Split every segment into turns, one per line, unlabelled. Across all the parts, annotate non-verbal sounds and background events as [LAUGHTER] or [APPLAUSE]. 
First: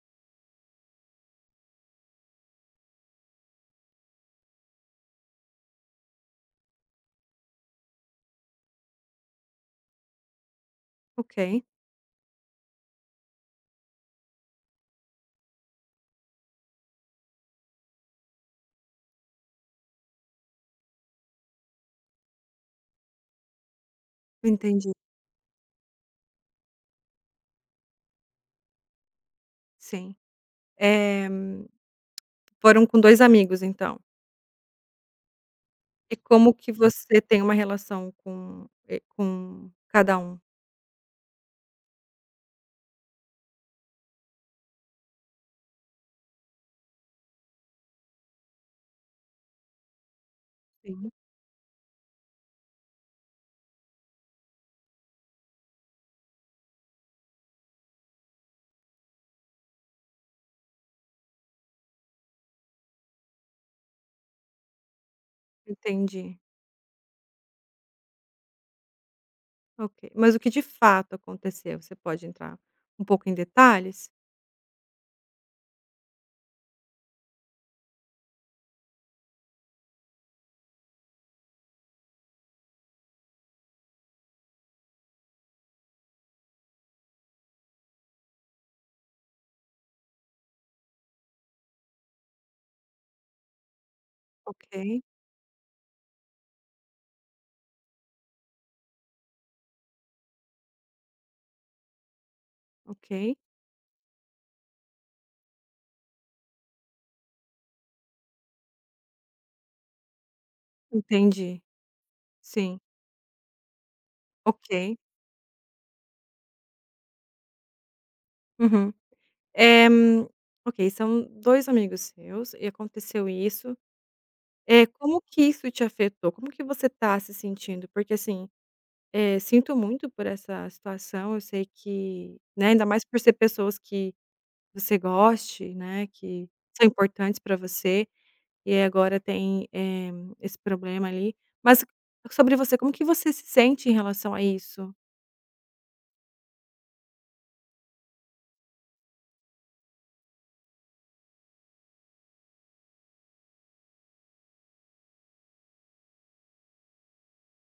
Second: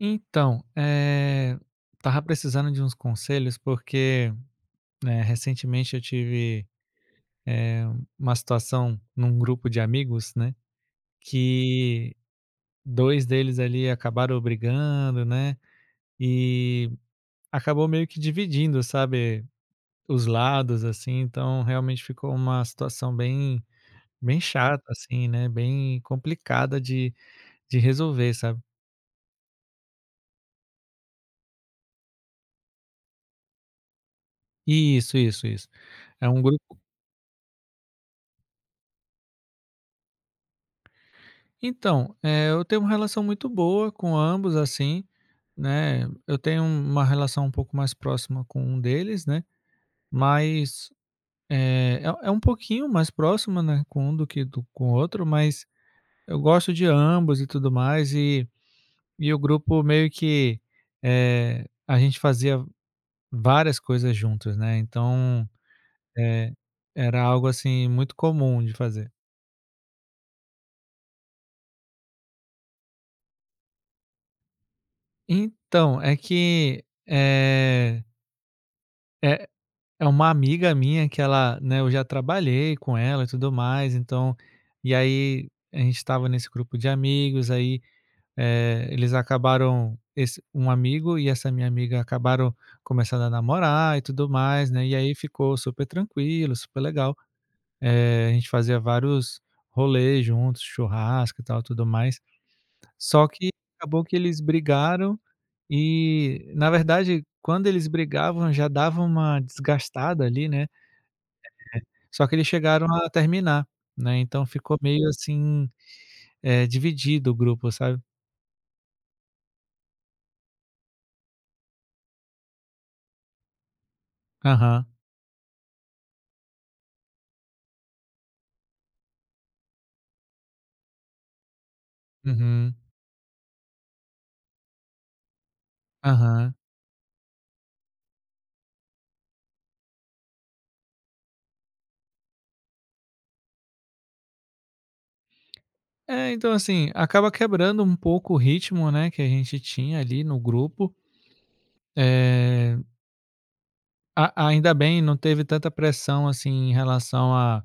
Então, eh, Estava precisando de uns conselhos porque, né, recentemente eu tive, eh, uma situação num grupo de amigos, né,
Ok,
que 2 deles ali acabaram brigando, né, e acabou meio que dividindo, sabe, os lados, assim. Então realmente ficou uma situação bem chata,
entendi,
assim, né, bem complicada de resolver, sabe.
sim. Eh, Foram com 2 amigos, então.
Isso, isso, isso.
E
É um
como que
grupo
você tem uma relação com e com cada um?
Então, eu tenho uma relação muito boa com ambos, assim, né. Eu tenho uma relação um pouco mais próxima com um deles, né, mas,
Sim.
é um pouquinho mais próxima, né, com um do que do com o outro, mas eu gosto de ambos e tudo mais. E o grupo meio que, a gente fazia várias coisas juntos, né, então,
Entendi,
eh, era algo, assim, muito comum de fazer.
ok. Mas o que de fato aconteceu, você pode entrar um pouco em detalhes?
Então, é que, é é uma amiga minha que ela, né, eu já trabalhei com ela e tudo mais, então aí a gente estava nesse grupo de amigos. Aí, eh, eles acabaram esse um amigo e essa minha amiga acabaram começando a namorar e tudo
Ok,
mais, né, e aí ficou super tranquilo, super legal. A gente fazia vários rolês juntos, churrasco e tal, tudo mais. Só
ok,
que acabou que eles brigaram e, na verdade, quando eles brigavam, já dava uma desgastada ali, né.
entendi.
Só que eles
Sim,
chegaram a terminar, né, então ficou
ok.
meio assim, dividido o grupo, sabe.
Uhum. Eh, ok, são 2 amigos seus e aconteceu isso. É
Aham.
como que isso te afetou? Como que você tá se sentindo? Porque assim sinto muito por essa situação, eu sei que, né,
Uhum.
ainda mais por ser pessoas que você goste, né, que
Aham.
são importantes para você, e aí agora tem, esse problema ali. Mas sobre você, como que você se sente em relação a isso?
É, então assim, acaba quebrando um pouco o ritmo, né, que a gente tinha ali no grupo. Eh, a Ainda bem não teve tanta pressão, assim, em relação a,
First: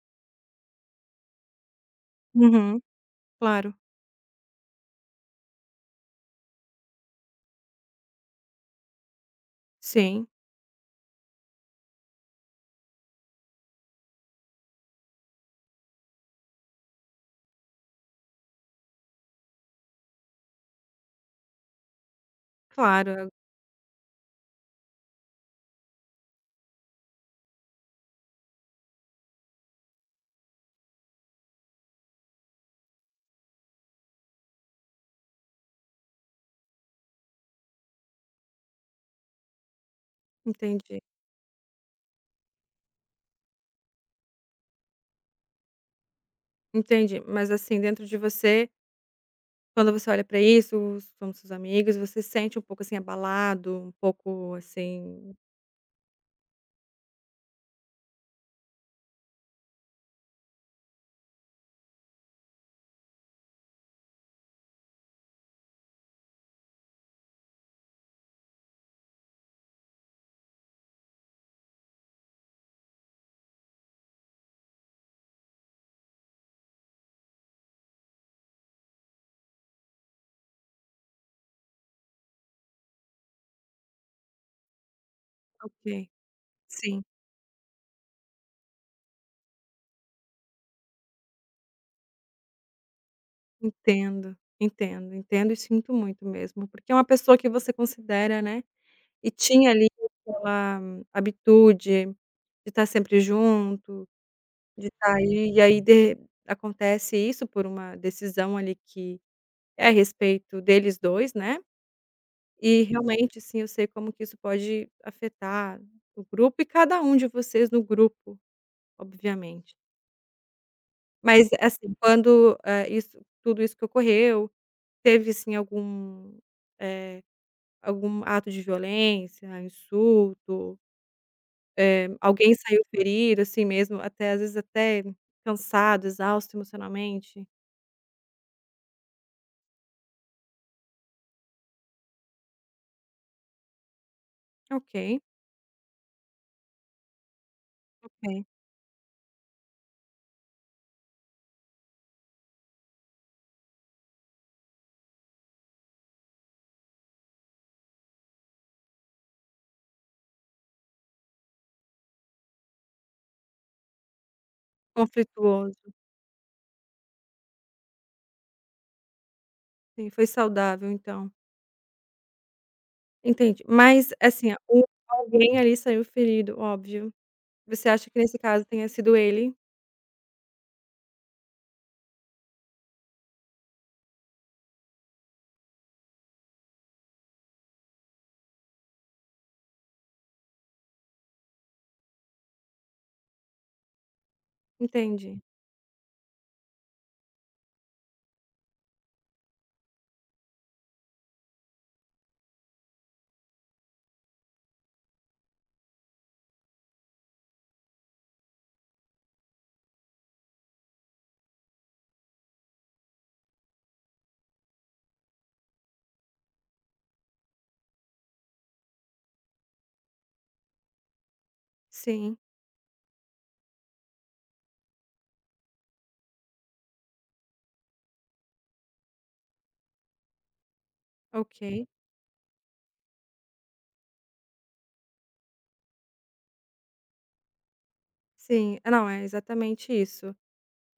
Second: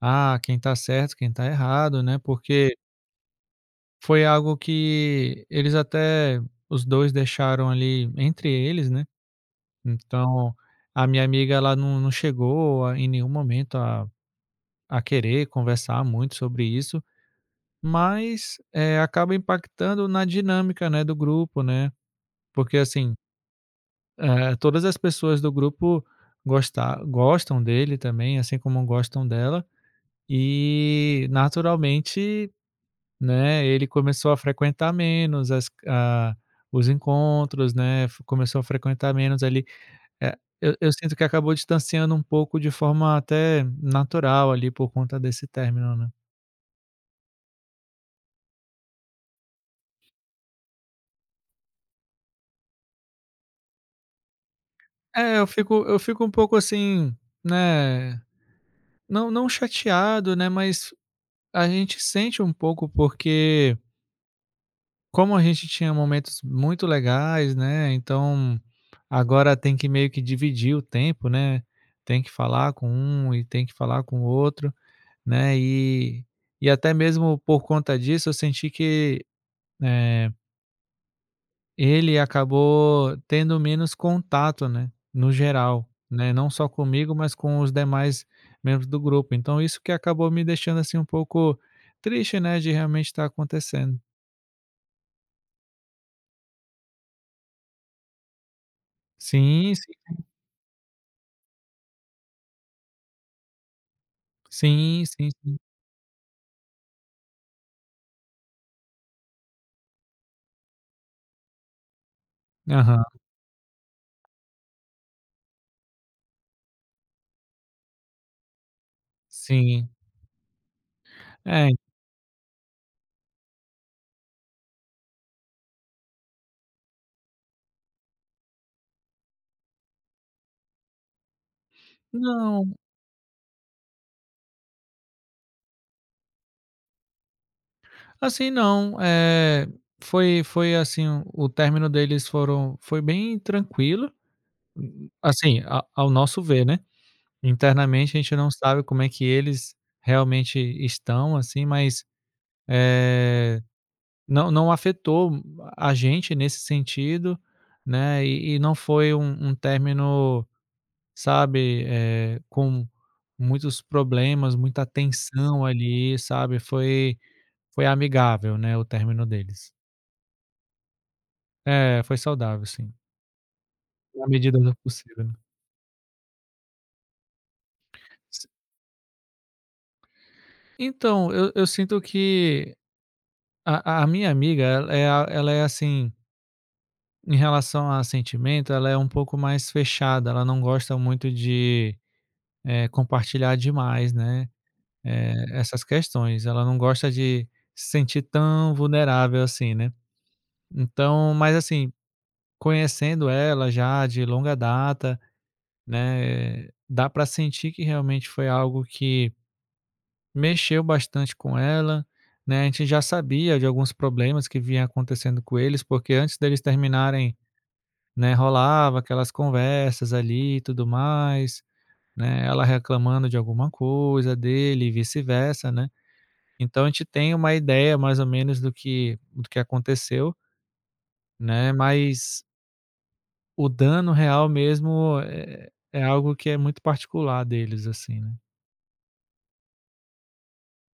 ah, quem tá certo, quem tá errado, né, porque
Uhum, claro.
foi algo que eles até os 2 deixaram ali entre eles, né.
Sim,
Então, a minha amiga ela não chegou a em nenhum momento a querer conversar muito sobre isso, mas, acaba impactando na dinâmica, né, do grupo, né, porque
claro,
assim,
eu
todas as pessoas do grupo gostam dele também, assim como gostam dela. E naturalmente, né, ele começou a frequentar menos as a os encontros, né, f começou a frequentar menos ali. É, eu
entendi,
sinto que acabou distanciando um pouco de forma até natural ali por conta desse término, né.
entendi. Mas assim, dentro de você, quando você olha para isso, os- somos seus amigos, você se sente um pouco, assim, abalado, um pouco assim
É, eu fico um pouco assim, né, não chateado, né, mas a gente sente um pouco porque como a gente tinha momentos muito legais, né, então agora tem que meio que dividir o tempo, né, tem que falar com um e tem que falar com o outro, né. E até mesmo por conta disso eu senti que, eh ele acabou tendo menos contato, né, no geral,
ok,
né, não só
sim.
comigo, mas com os demais membros do grupo. Então isso que acabou me deixando, assim, um pouco triste, né, de realmente estar acontecendo.
Entendo, entendo, entendo e sinto muito mesmo, porque é uma pessoa que você considera, né, e tinha
Sim,
ali
sim.
aquela habitude de estar sempre junto, de
Sim,
estar
sim,
aí,
sim.
e aí de acontece isso por uma decisão ali que é a respeito deles dois, né, e
Aham,
realmente sim, eu sei como que isso pode afetar o grupo e cada um de vocês no grupo, obviamente.
sim.
Mas
É,
assim, quando, isso tudo isso que ocorreu, teve assim algum, eh. Algum ato de violência, insulto, alguém
não,
saiu ferido, assim mesmo, até às vezes até cansado, exausto emocionalmente.
assim não, é. Foi assim, o término deles foram foi bem tranquilo,
Ok,
assim, a ao nosso ver, né. Internamente a gente
ok.
não sabe como é que eles realmente estão, assim, mas, eh, não afetou a gente nesse sentido, né. E não foi um término, sabe, com muitos problemas, muita tensão
Conflituoso.
ali, sabe. Foi amigável, né, o término deles.
Sim, foi saudável então.
É, foi saudável sim,
Entendi. Mas,
na
assim,
medida do
o
possível, né.
alguém ali saiu ferido, óbvio. Você acha que nesse
S
caso tenha sido ele?
Então, eu sinto que a minha amiga ela é a ela é assim, em relação a sentimento, ela é um pouco mais fechada, ela não gosta muito de, compartilhar demais, né,
Entendi.
essas questões. Ela não gosta de se sentir tão vulnerável assim, né. Então, mas assim, conhecendo ela já de longa data, né, dá para sentir que realmente foi algo que mexeu bastante com ela, né. A gente já sabia de alguns problemas que vinha acontecendo com eles, porque antes deles terminarem, né, rolava aquelas conversas ali e tudo mais,
Sim,
né, ela reclamando de alguma coisa, dele e vice-versa, né. Então a gente tem uma ideia mais ou menos do que aconteceu, né,
ok.
mas o dano real mesmo é algo que é muito particular deles, assim, né.
Sim. É, não, é exatamente isso.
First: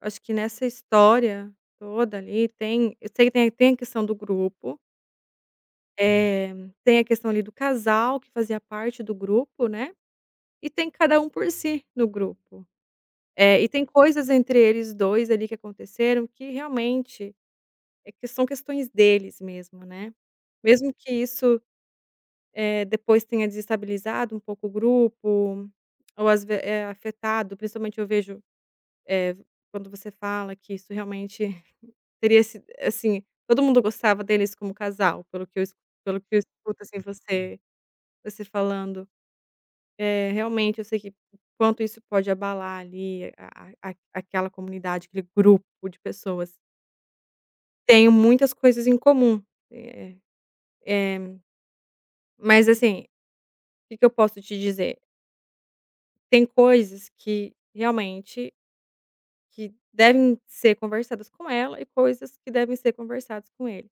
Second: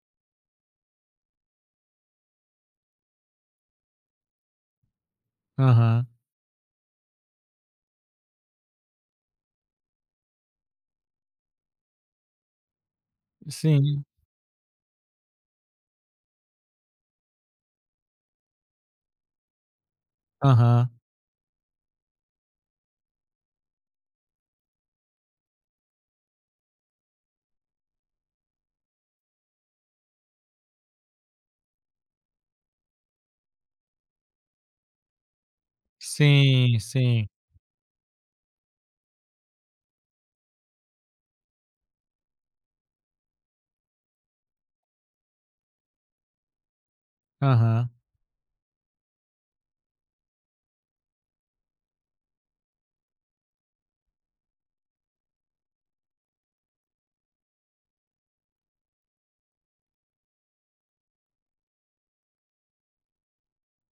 Acho que nessa história toda ali tem, eu sei que tem a questão do grupo.
Aham.
Eh, tem a questão ali do casal que fazia parte do grupo, né, e tem cada um por si no grupo. E tem
Sim.
coisas entre eles 2 ali que aconteceram que realmente é que são questões deles mesmo, né.
Aham.
Mesmo que isso, depois tenha desestabilizado um pouco o grupo, ou às ve afetado, principalmente eu vejo, eh, quando você fala que isso realmente [LAUGHS] teria sido assim, todo mundo gostava deles como casal, pelo que eu es pelo que eu escuto,
Sim,
assim,
sim.
você falando. É, realmente eu sei que o quanto isso pode abalar ali a- aquela comunidade, aquele grupo de pessoas.
Aham.
Tenho muitas coisas em comum, eh eh, mas assim, o que que eu posso te dizer? Tem coisas que realmente que devem ser conversadas com ela e coisas que devem ser conversadas com ele.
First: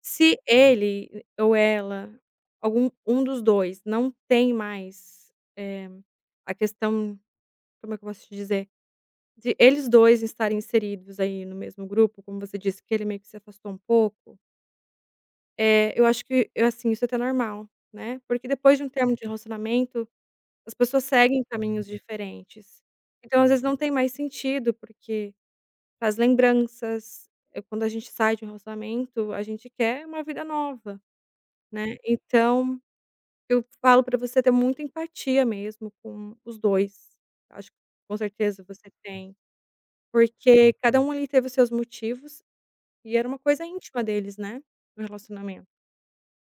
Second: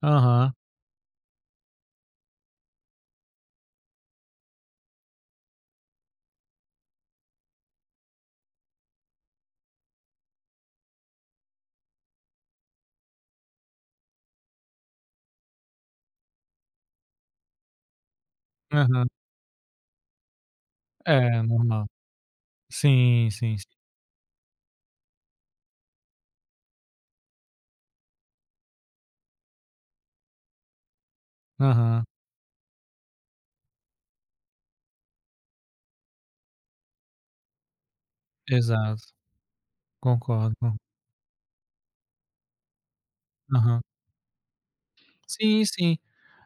Se
Aham.
ele ou ela, algum um dos 2 não tem mais, a questão, como é que eu posso te dizer? De eles 2 estarem inseridos aí no mesmo grupo, como você disse que ele meio que se afastou um pouco, eu acho que eu assim, isso é até normal, né, porque depois de um
Aham.
termo de relacionamento, as pessoas
É,
seguem
normal.
caminhos diferentes.
Sim,
Então, às
sim,
vezes,
sim.
não tem mais sentido, porque as lembranças, quando a gente sai de um relacionamento, a gente quer uma vida nova, né.
Aham.
Então, eu falo pra você ter muita empatia mesmo com os 2. Acho que com certeza você
Exato.
tem, porque
Concordo.
cada um ali teve os seus motivos. E era uma coisa
Aham.
íntima deles, né, o
Sim,
relacionamento.
sim.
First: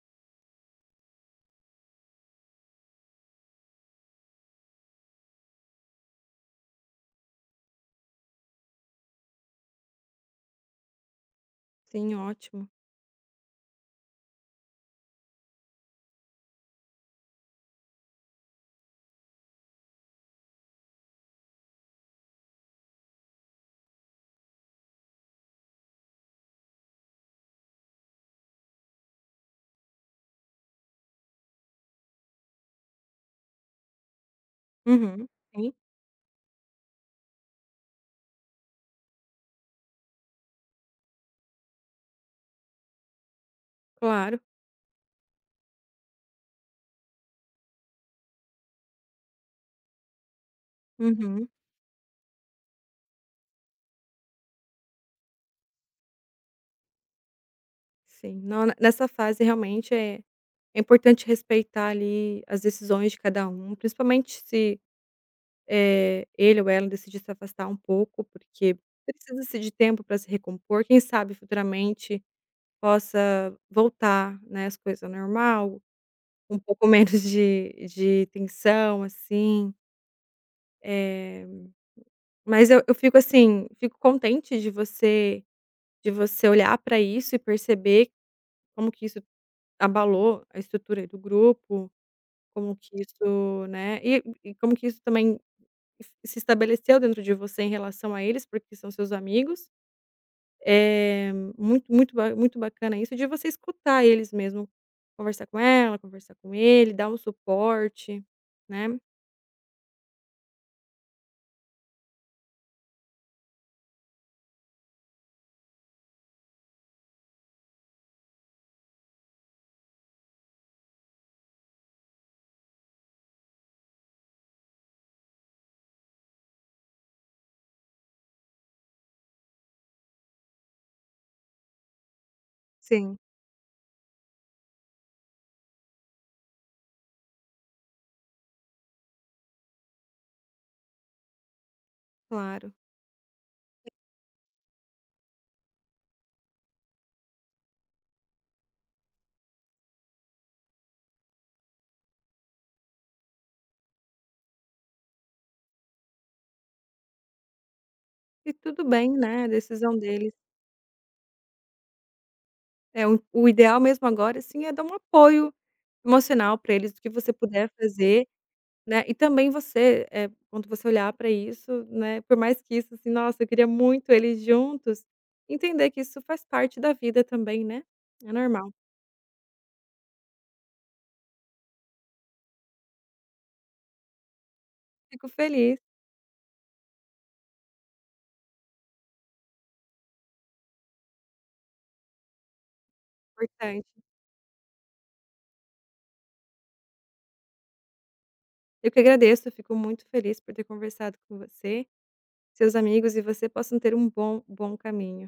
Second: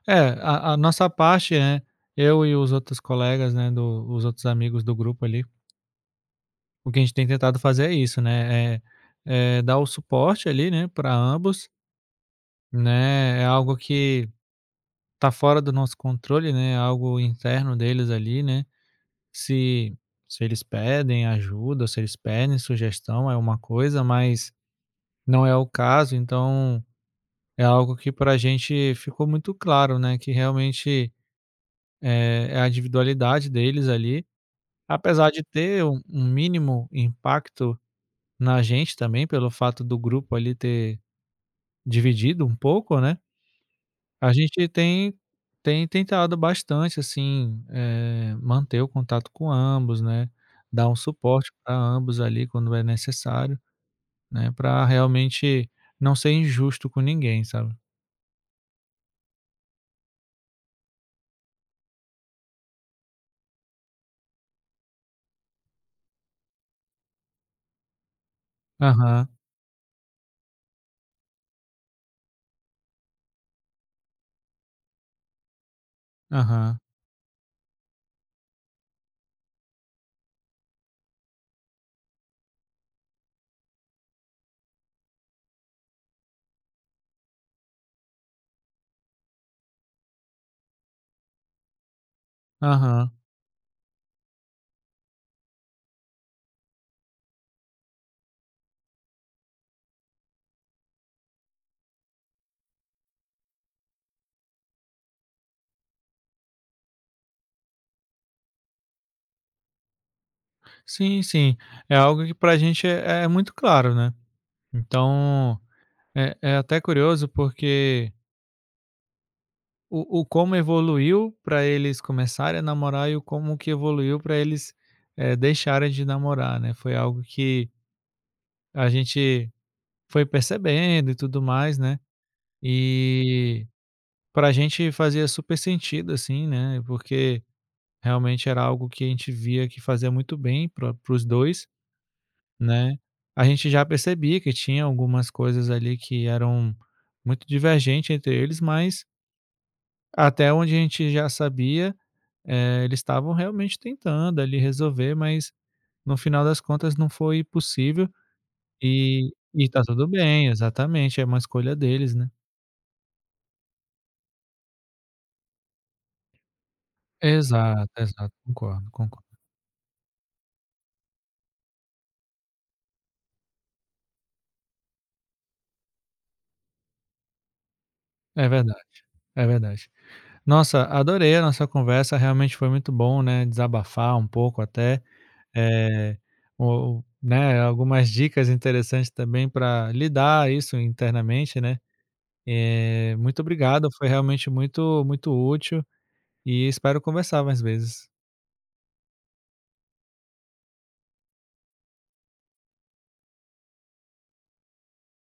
É, a nossa parte, né, eu e os outros colegas, né, do os outros amigos do grupo ali, o que a gente tem tentado fazer é isso, né, é dar o suporte ali, né, para ambos,
Sim, ótimo.
né. É algo que tá fora do nosso controle, né, é algo interno deles ali, né. Se eles pedem ajuda, se eles pedem sugestão é uma coisa, mas não é o caso, então é algo que para a gente ficou muito claro, né, que realmente, é a individualidade deles ali,
Uhum,
apesar de
sim,
ter um mínimo impacto na gente também, pelo fato do grupo ali ter dividido um pouco, né. A
claro.
gente tem tentado bastante, assim, manter o contato com ambos, né, dar um
Uhum,
suporte pra ambos ali quando é necessário, né, para realmente não ser injusto com ninguém, sabe.
sim. Não, ne- nessa fase realmente é é importante respeitar ali as decisões de cada um, principalmente se, ele ou ela decidir se afastar um pouco, porque
Aham,
precisa-se de tempo para se recompor, quem sabe futuramente possa voltar, né, as coisas ao normal, um
aham,
pouco [LAUGHS] menos de tensão, assim, eh. Mas eu fico assim, fico contente de você olhar para isso e perceber como que isso abalou a estrutura do grupo, como que
aham.
isso, né, e como que isso também se estabeleceu dentro de você em relação a eles, porque são seus amigos. É muito muito ba muito bacana isso de você escutar eles mesmo, conversar com ela, conversar com ele, dar um suporte, né.
Sim, sim. É algo que pra gente é muito claro, né. Então, é até curioso porque o como evoluiu para eles começarem a namorar e o como que evoluiu para eles, deixarem de namorar, né. Foi algo que a gente foi percebendo e tudo mais, né.
Sim.
E para a gente fazia super sentido, assim, né, porque realmente era algo que a gente via que fazia muito bem para os dois,
Claro.
né. A gente já percebia que tinha algumas coisas ali que eram muito divergentes entre eles, mas até onde a gente já sabia, eles estavam realmente tentando ali resolver, mas no final das contas não foi possível.
E tudo bem,
E
né, a
tá
decisão
tudo
deles.
bem, exatamente, é uma escolha deles, né.
É, o ideal mesmo agora, assim, é dar um apoio emocional para eles, do que você puder
Exato,
fazer,
exato, concordo,
né, e
concordo.
também você, quando você olhar para isso, né, por mais que isso, assim, nossa, eu queria muito eles juntos, entender que isso faz parte da vida também, né, é
É
normal.
verdade, é verdade. Nossa, adorei a nossa conversa, realmente foi muito bom, né, desabafar um pouco até,
Fico feliz,
eh, o né, algumas dicas interessantes também para lidar isso internamente, né. Muito
importante.
obrigado, foi realmente muito útil e espero conversar mais vezes.
Eu que agradeço, eu fico muito feliz por ter conversado com você, seus amigos e você possam ter um bom bom caminho.